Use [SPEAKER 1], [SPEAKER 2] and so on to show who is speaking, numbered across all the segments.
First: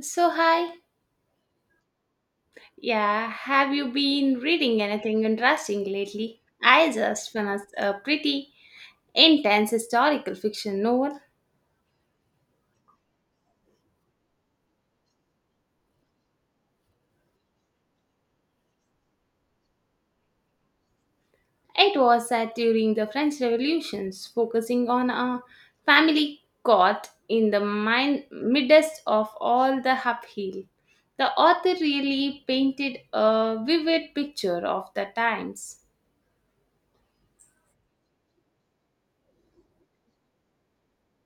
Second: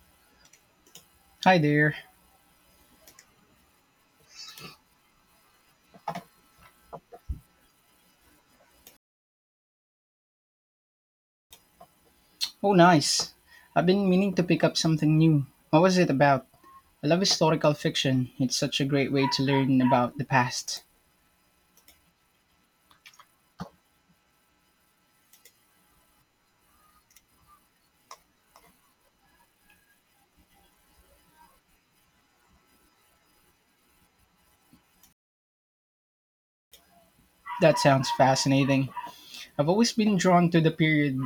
[SPEAKER 1] So, hi.
[SPEAKER 2] Hi there.
[SPEAKER 1] Yeah, have you been reading anything interesting lately? I just finished a pretty intense historical fiction novel.
[SPEAKER 2] Oh, nice. I've been meaning to pick up something new. What was it about? I love historical fiction. It's such a great way to learn about the past.
[SPEAKER 1] It was set during the French Revolutions, focusing on a family caught in the midst of all the upheaval. The author really painted a vivid picture of the times.
[SPEAKER 2] That sounds fascinating. I've always been drawn to the period,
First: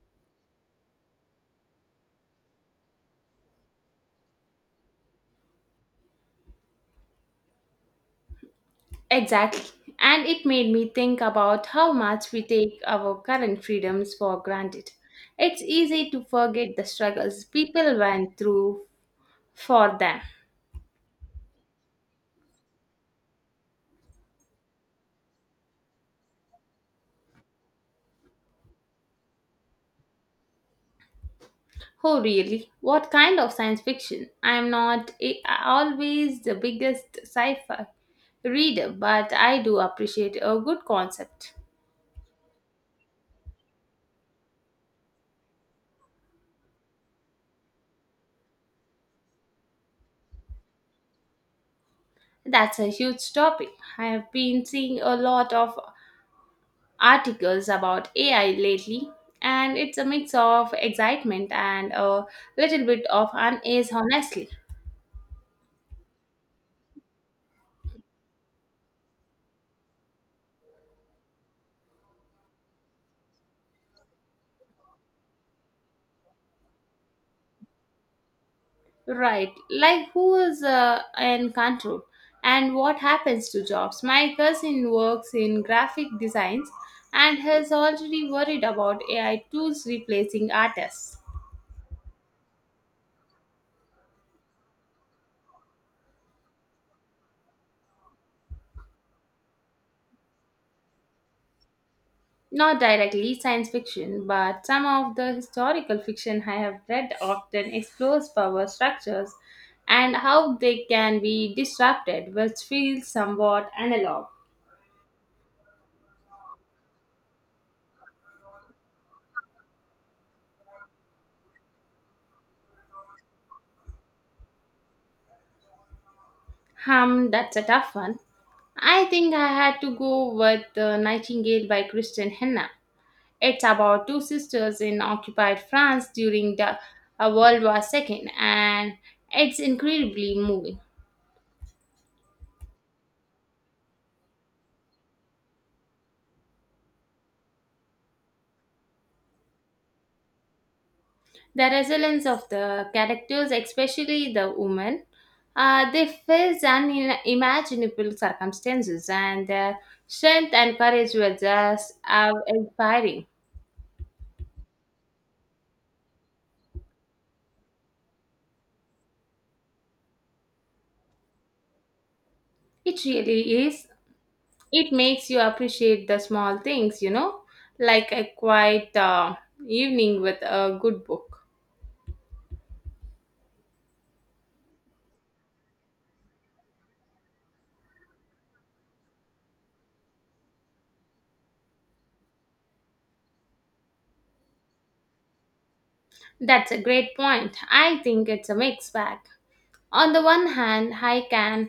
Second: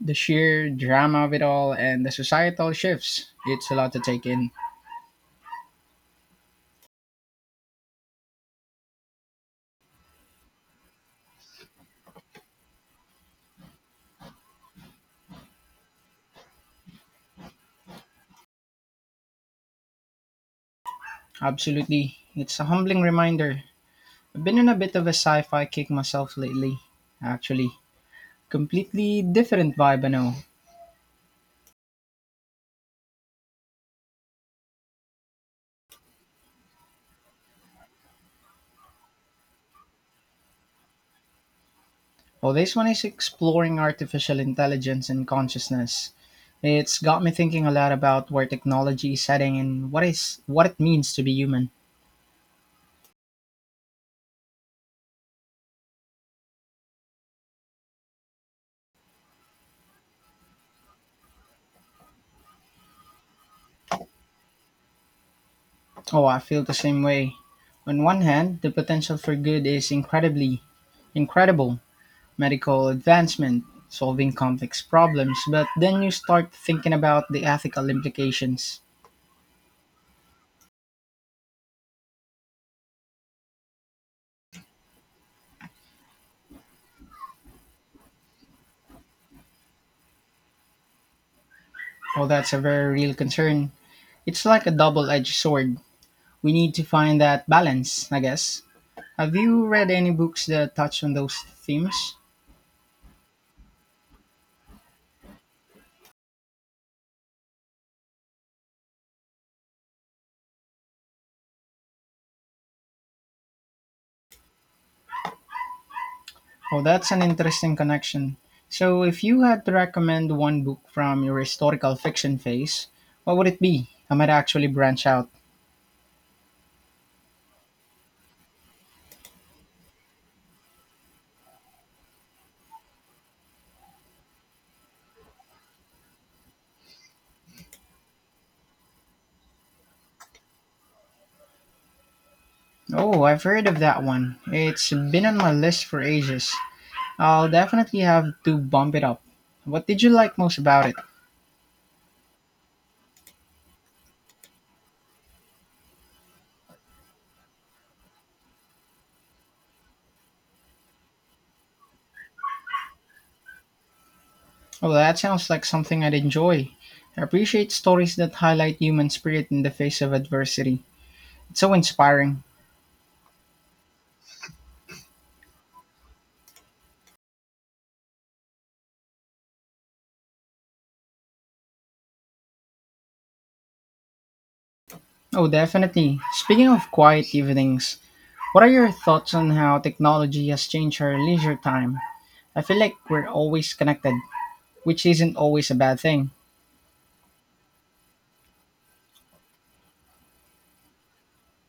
[SPEAKER 2] the sheer drama of it all, and the societal shifts. It's a lot to take in.
[SPEAKER 1] Exactly. And it made me think about how much we take our current freedoms for granted. It's easy to forget the struggles people went through for them.
[SPEAKER 2] Absolutely. It's a humbling reminder. I've been on a bit of a sci fi kick myself lately, actually. Completely different vibe, I know.
[SPEAKER 1] Oh, really? What kind of science fiction? I'm not a- always the biggest sci fi reader, but I do appreciate a good concept.
[SPEAKER 2] Oh, this one is exploring artificial intelligence and consciousness. It's got me thinking a lot about where technology is heading and what it means to be human.
[SPEAKER 1] That's a huge topic. I have been seeing a lot of articles about AI lately, and it's a mix of excitement and a little bit of unease, honestly.
[SPEAKER 2] Oh, I feel the same way. On one hand, the potential for good is incredibly incredible. Medical advancement, solving complex problems, but then you start thinking about the ethical implications.
[SPEAKER 1] Right, like who is in control and what happens to jobs? My cousin works in graphic designs and has already worried about AI tools replacing artists.
[SPEAKER 2] Oh, that's a very real concern. It's like a double-edged sword. We need to find that balance, I guess. Have you read any books that touch on those themes?
[SPEAKER 1] Not directly science fiction, but some of the historical fiction I have read often explores power structures and how they can be disrupted, which feels somewhat analog.
[SPEAKER 2] Oh, that's an interesting connection. So, if you had to recommend one book from your historical fiction phase, what would it be? I might actually branch out.
[SPEAKER 1] That's a tough one. I think I had to go with The Nightingale by Christian Henna. It's about two sisters in occupied France during the World War II, and it's incredibly moving.
[SPEAKER 2] Oh, I've heard of that one. It's been on my list for ages. I'll definitely have to bump it up. What did you like most about it?
[SPEAKER 1] The resilience of the characters, especially the women. They face unimaginable circumstances, and their strength and courage were just inspiring.
[SPEAKER 2] Oh, that sounds like something I'd enjoy. I appreciate stories that highlight human spirit in the face of adversity. It's so inspiring.
[SPEAKER 1] It really is. It makes you appreciate the small things, you know, like a quiet evening with a good book.
[SPEAKER 2] Oh, definitely. Speaking of quiet evenings, what are your thoughts on how technology has changed our leisure time? I feel like we're always connected, which isn't always a bad thing.
[SPEAKER 1] That's a great point. I think it's a mixed bag. On the one hand, I can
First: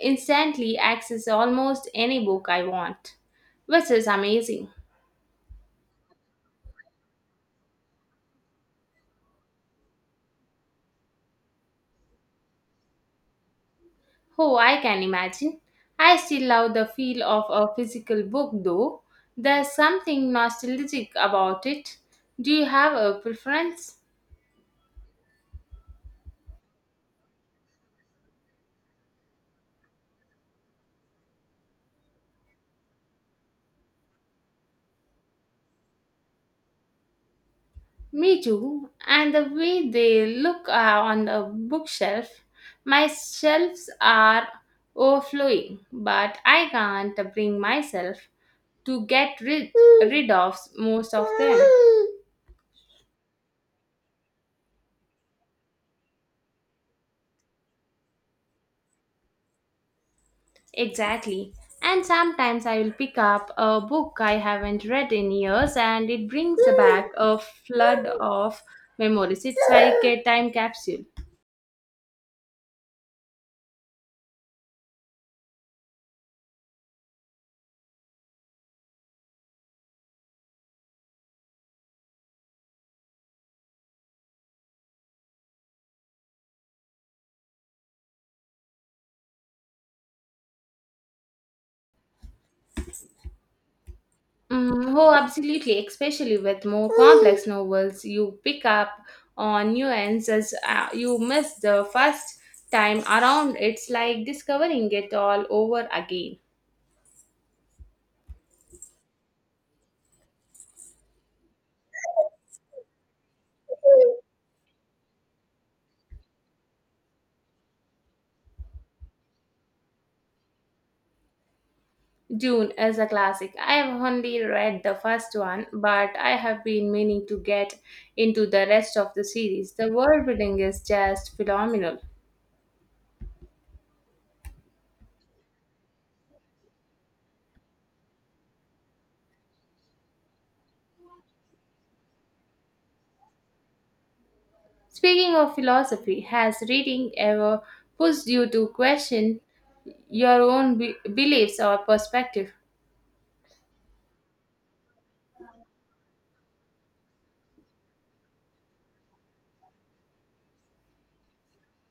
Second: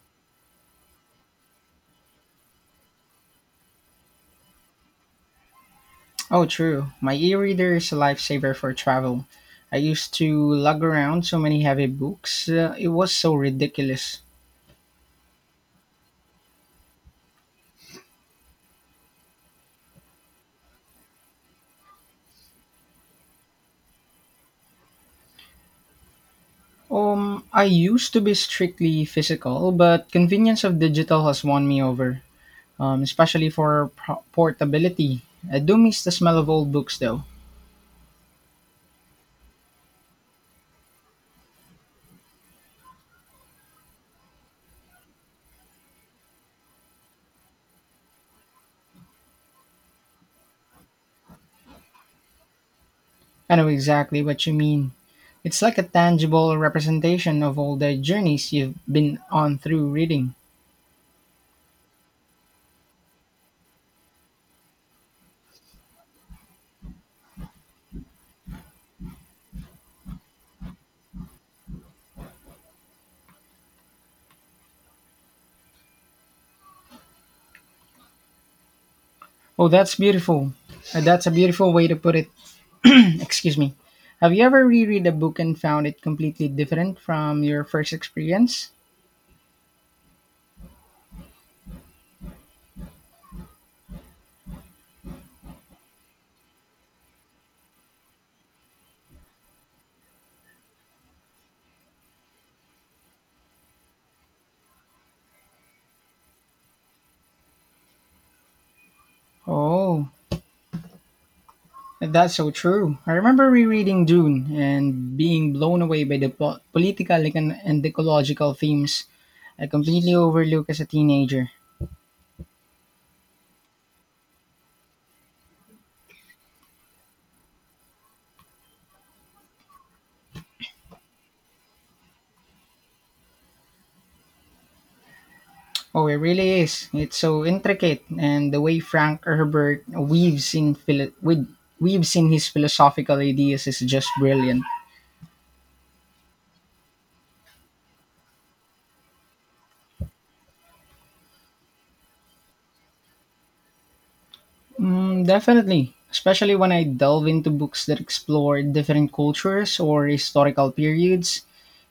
[SPEAKER 1] instantly access almost any book I want, which is amazing.
[SPEAKER 2] Oh, true. My e reader is a lifesaver for travel. I used to lug around so many heavy books, it was so ridiculous.
[SPEAKER 1] Oh, I can imagine. I still love the feel of a physical book though. There's something nostalgic about it. Do you have a preference?
[SPEAKER 2] I used to be strictly physical, but convenience of digital has won me over, especially for portability. I do miss the smell of old books though.
[SPEAKER 1] Me too. And the way they look on the bookshelf, my shelves are overflowing, but I can't bring myself to rid of most of them.
[SPEAKER 2] I know exactly what you mean. It's like a tangible representation of all the journeys you've been on through reading.
[SPEAKER 1] Exactly. And sometimes I will pick up a book I haven't read in years and it brings back a flood of memories. It's like a time capsule.
[SPEAKER 2] Oh, that's beautiful. That's a beautiful way to put it. Excuse me. Have you ever reread a book and found it completely different from your first experience?
[SPEAKER 1] Oh, absolutely. Especially with more complex novels, you pick up on nuances you missed the first time around. It's like discovering it all over again.
[SPEAKER 2] Oh, that's so true. I remember rereading Dune and being blown away by the political and ecological themes I completely overlooked as a teenager.
[SPEAKER 1] Dune is a classic. I have only read the first one, but I have been meaning to get into the rest of the series. The world building is just phenomenal.
[SPEAKER 2] Oh, it really is. It's so intricate, and the way Frank Herbert weaves in his philosophical ideas is just brilliant.
[SPEAKER 1] Speaking of philosophy, has reading ever pushed you to question your own beliefs or perspective?
[SPEAKER 2] Mm, definitely, especially when I delve into books that explore different cultures or historical periods,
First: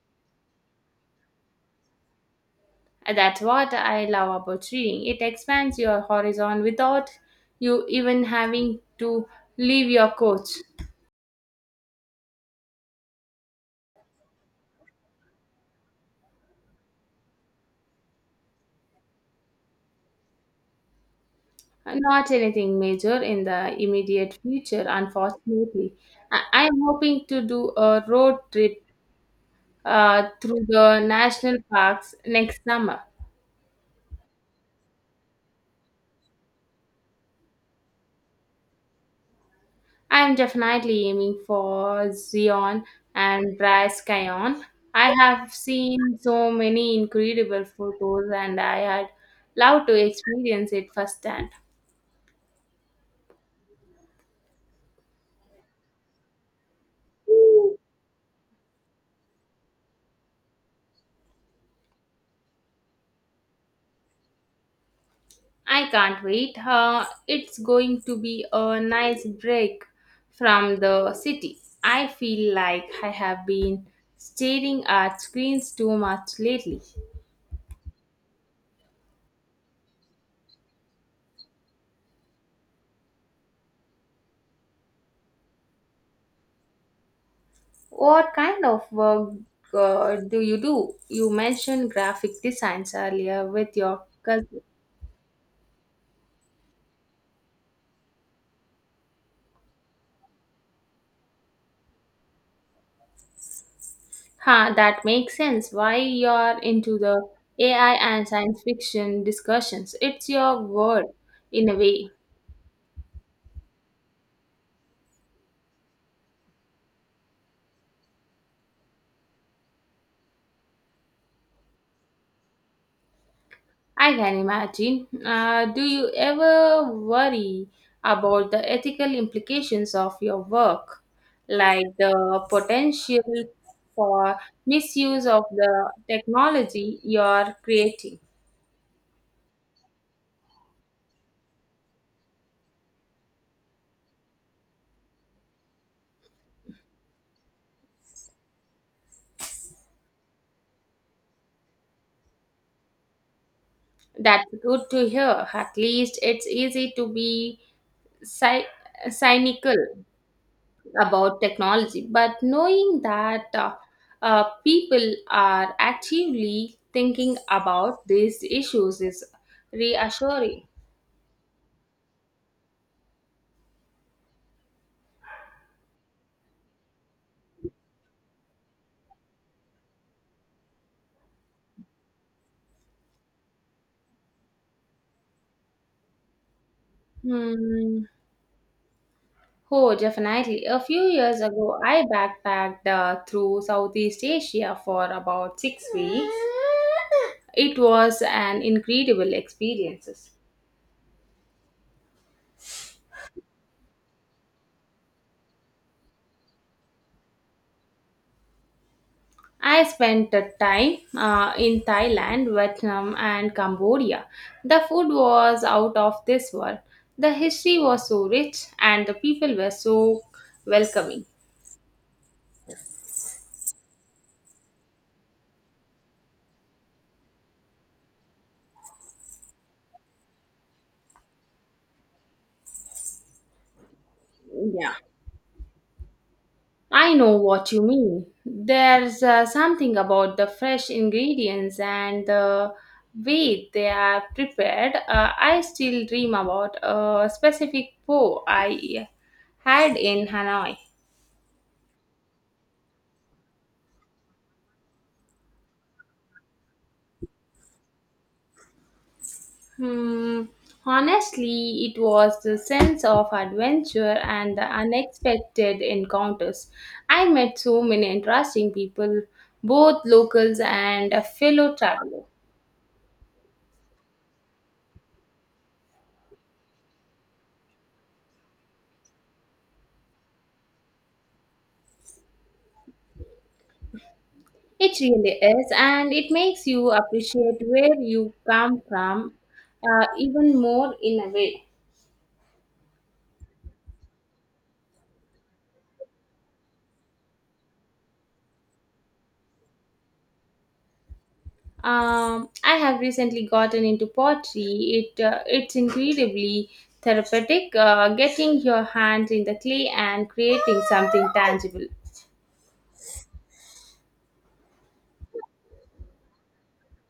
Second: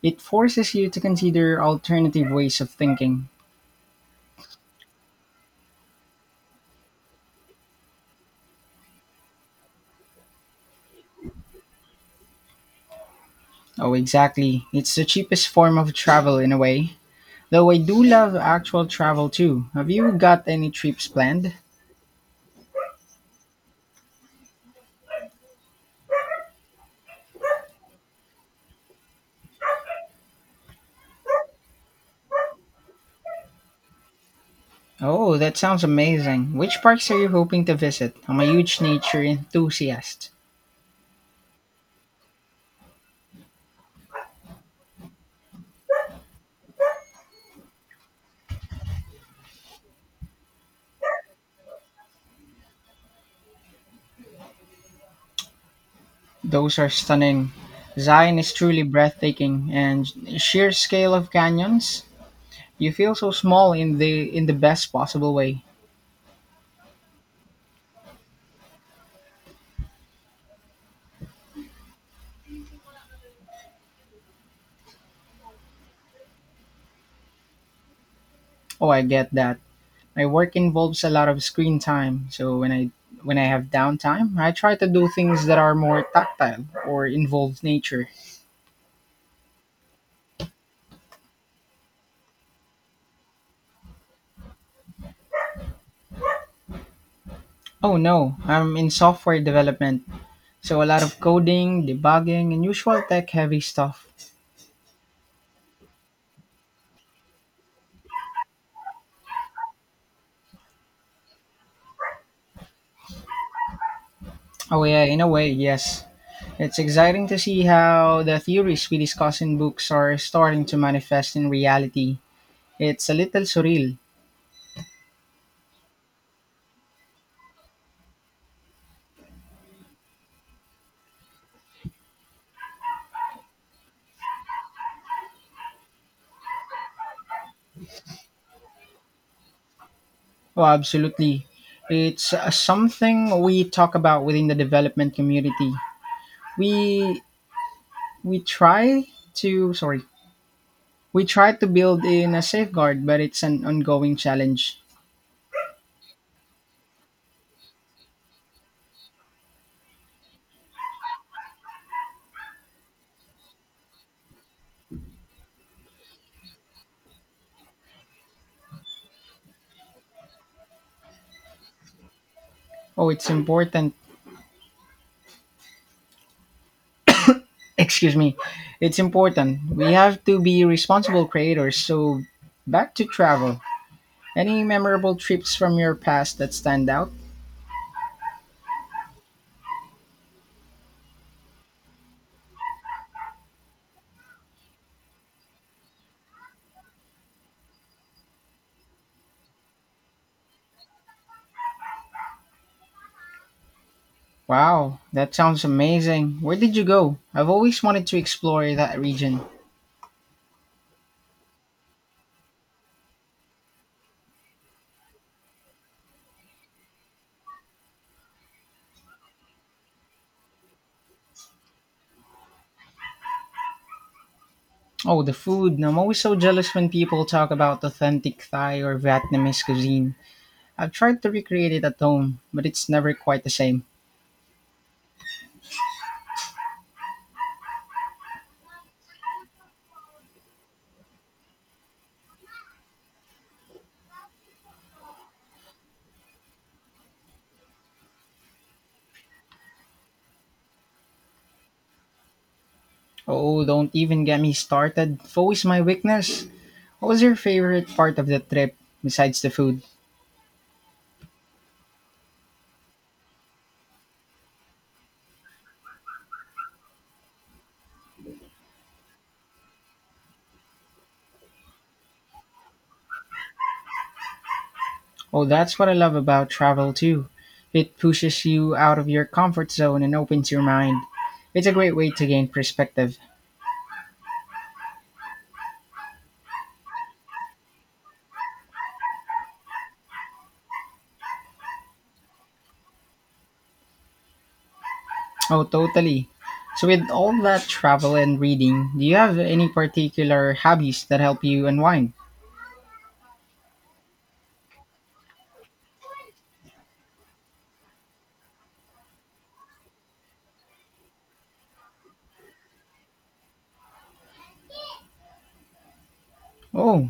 [SPEAKER 2] it forces you to consider alternative ways of thinking.
[SPEAKER 1] That's what I love about reading. It expands your horizon without you even having to leave your couch.
[SPEAKER 2] Oh, exactly. It's the cheapest form of travel in a way. Though I do love actual travel too. Have you got any trips planned?
[SPEAKER 1] Not anything major in the immediate future, unfortunately. I am hoping to do a road trip through the national parks next summer.
[SPEAKER 2] Oh, that sounds amazing. Which parks are you hoping to visit? I'm a huge nature
[SPEAKER 1] I
[SPEAKER 2] enthusiast.
[SPEAKER 1] am definitely aiming for Zion and Bryce Canyon. I have seen so many incredible photos and I had loved to experience it firsthand.
[SPEAKER 2] Those are stunning. Zion is truly breathtaking and sheer scale of canyons. You feel so small in the best possible way.
[SPEAKER 1] I can't wait. It's going to be a nice break from the city. I feel like I have been staring at screens too much lately.
[SPEAKER 2] Oh, I get that. My work involves a lot of screen time, so when I have downtime, I try to do things that are more tactile or involve nature.
[SPEAKER 1] What kind of work do? You mentioned graphic designs earlier with your cousin.
[SPEAKER 2] Oh no, I'm in software development, so a lot of coding, debugging, and usual tech heavy stuff.
[SPEAKER 1] Huh, that makes sense. Why you're into the AI and science fiction discussions? It's your world in a way.
[SPEAKER 2] Oh yeah, in a way, yes. It's exciting to see how the theories we discuss in books are starting to manifest in reality. It's a little surreal.
[SPEAKER 1] I can imagine. Do you ever worry about the ethical implications of your work, like the potential for misuse of the technology you're creating?
[SPEAKER 2] Oh, absolutely. It's something we talk about within the development community. We we try to sorry, we try to build in a safeguard, but it's an ongoing
[SPEAKER 1] That's
[SPEAKER 2] challenge.
[SPEAKER 1] good to hear. At least it's easy to be cy- cynical about technology, but knowing that people are actively thinking about these issues is reassuring.
[SPEAKER 2] Oh, it's important. Excuse me. It's important. We have to be responsible creators. So back to travel. Any memorable trips from your past that stand out?
[SPEAKER 1] Hmm. Oh, definitely. A few years ago, I backpacked through Southeast Asia for about 6 weeks. It was an incredible experience.
[SPEAKER 2] Wow, that sounds amazing. Where did you go? I've always wanted to explore that region.
[SPEAKER 1] I spent the time in Thailand, Vietnam, and Cambodia. The food was out of this world. The history was so rich, and the people were so welcoming.
[SPEAKER 2] Oh, the food. I'm always so jealous when people talk about authentic Thai or Vietnamese cuisine. I've tried to recreate it at home, but it's never quite the same.
[SPEAKER 1] Yeah. I know what you mean. There's something about the fresh ingredients and the way they are prepared. I still dream about a specific po I had in Hanoi.
[SPEAKER 2] Oh, don't even get me started. Food is my weakness. What was your favorite part of the trip besides the food?
[SPEAKER 1] Hmm. Honestly, it was the sense of adventure and the unexpected encounters. I met so many interesting people, both locals and a fellow traveler.
[SPEAKER 2] Oh, that's what I love about travel too. It pushes you out of your comfort zone and opens your mind. It's a great way to gain perspective.
[SPEAKER 1] It really is, and it makes you appreciate where you come from even more in a way.
[SPEAKER 2] Oh, totally. So, with all that travel and reading, do you have any particular hobbies that help you unwind?
[SPEAKER 1] I have recently gotten into pottery. It's incredibly therapeutic. Getting your hands in the clay and creating something tangible.
[SPEAKER 2] Oh,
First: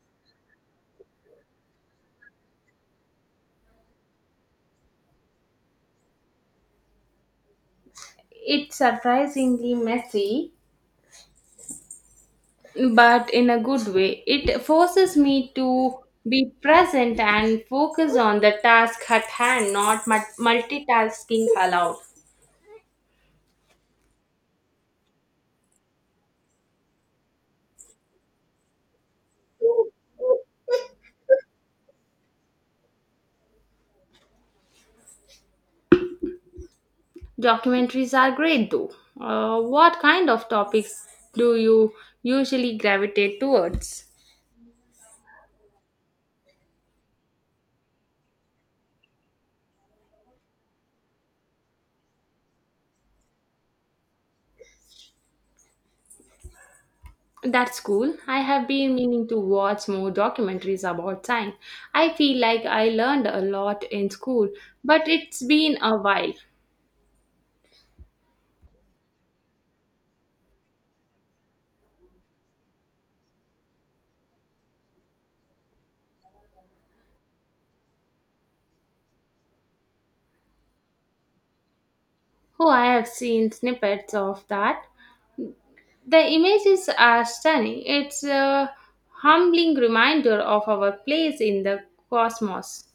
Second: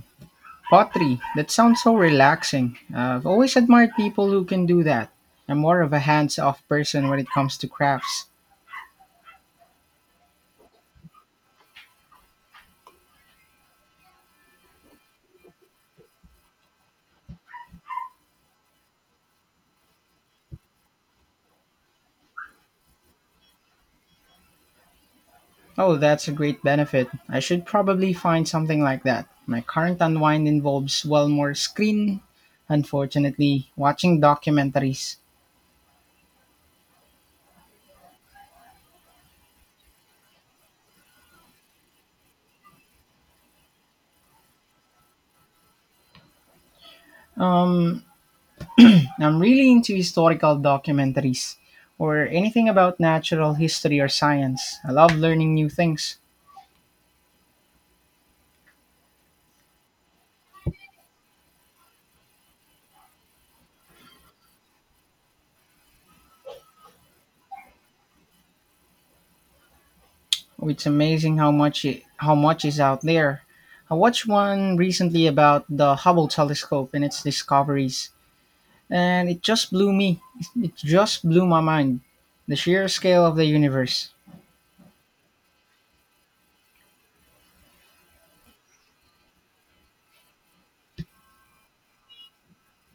[SPEAKER 2] pottery. That sounds so relaxing. I've always admired people who can do that. I'm more of a hands off person when it comes to crafts.
[SPEAKER 1] It's surprisingly messy, but in a good way. It forces me to be present and focus on the task at hand, not multitasking allowed.
[SPEAKER 2] Oh, that's a great benefit. I should probably find something like that. My current unwind involves well more screen, unfortunately, watching documentaries.
[SPEAKER 1] Documentaries are great though. What kind of topics do you usually gravitate towards?
[SPEAKER 2] I'm really into historical documentaries or anything about natural history or science. I love learning new things.
[SPEAKER 1] That's cool. I have been meaning to watch more documentaries about time. I feel like I learned a lot in school, but it's been a while.
[SPEAKER 2] Oh, it's amazing how much is out there. I watched one recently about the Hubble telescope and its discoveries, and it just blew me. It just blew my mind. The
[SPEAKER 1] Oh, I
[SPEAKER 2] sheer
[SPEAKER 1] have
[SPEAKER 2] scale of the
[SPEAKER 1] seen
[SPEAKER 2] universe.
[SPEAKER 1] snippets of that. The images are stunning. It's a humbling reminder of our place in the cosmos.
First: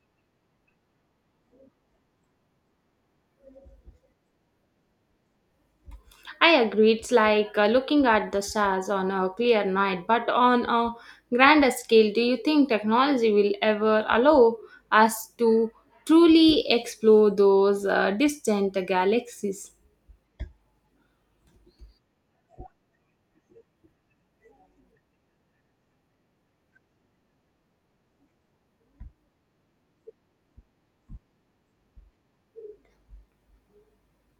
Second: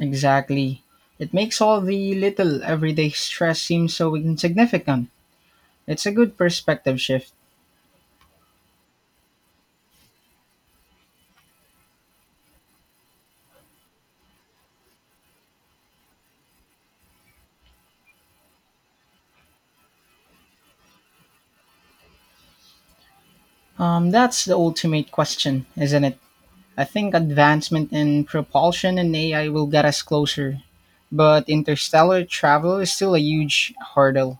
[SPEAKER 2] Exactly. It makes all the little everyday stress seem so insignificant. It's a good
[SPEAKER 1] I agree.
[SPEAKER 2] perspective
[SPEAKER 1] It's
[SPEAKER 2] shift.
[SPEAKER 1] like looking at the stars on a clear night, but on a grander scale, do you think technology will ever allow us to truly explore those distant galaxies?
[SPEAKER 2] That's the ultimate question, isn't it? I think advancement in propulsion and AI will get us closer, but interstellar travel is still a huge hurdle.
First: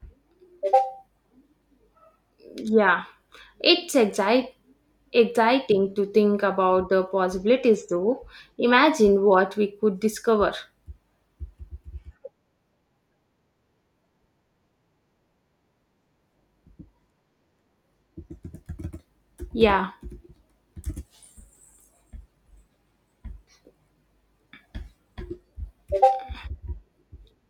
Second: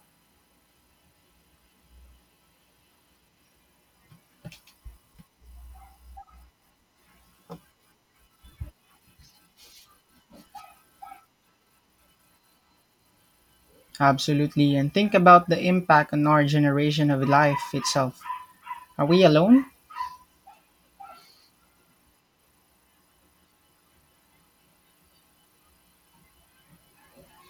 [SPEAKER 1] Yeah, it's exciting to think about the possibilities, though. Imagine what we could discover.
[SPEAKER 2] Absolutely. And think about the impact on our generation of life itself. Are we alone?
[SPEAKER 1] Yeah.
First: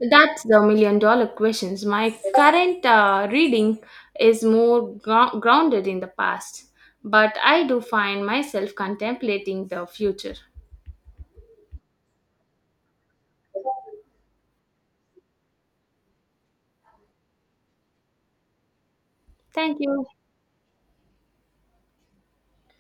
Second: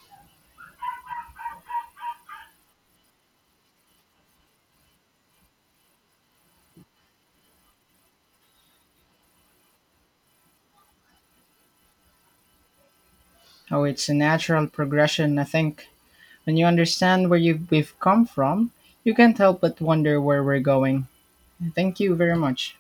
[SPEAKER 1] That's the million dollar questions. My current reading is more grounded in the past, but I do find myself contemplating the future.
[SPEAKER 2] Oh, it's a natural progression, I think. When you understand where you, we've come from, you can't help
[SPEAKER 1] Thank
[SPEAKER 2] but
[SPEAKER 1] you.
[SPEAKER 2] wonder where we're going. Thank you very much.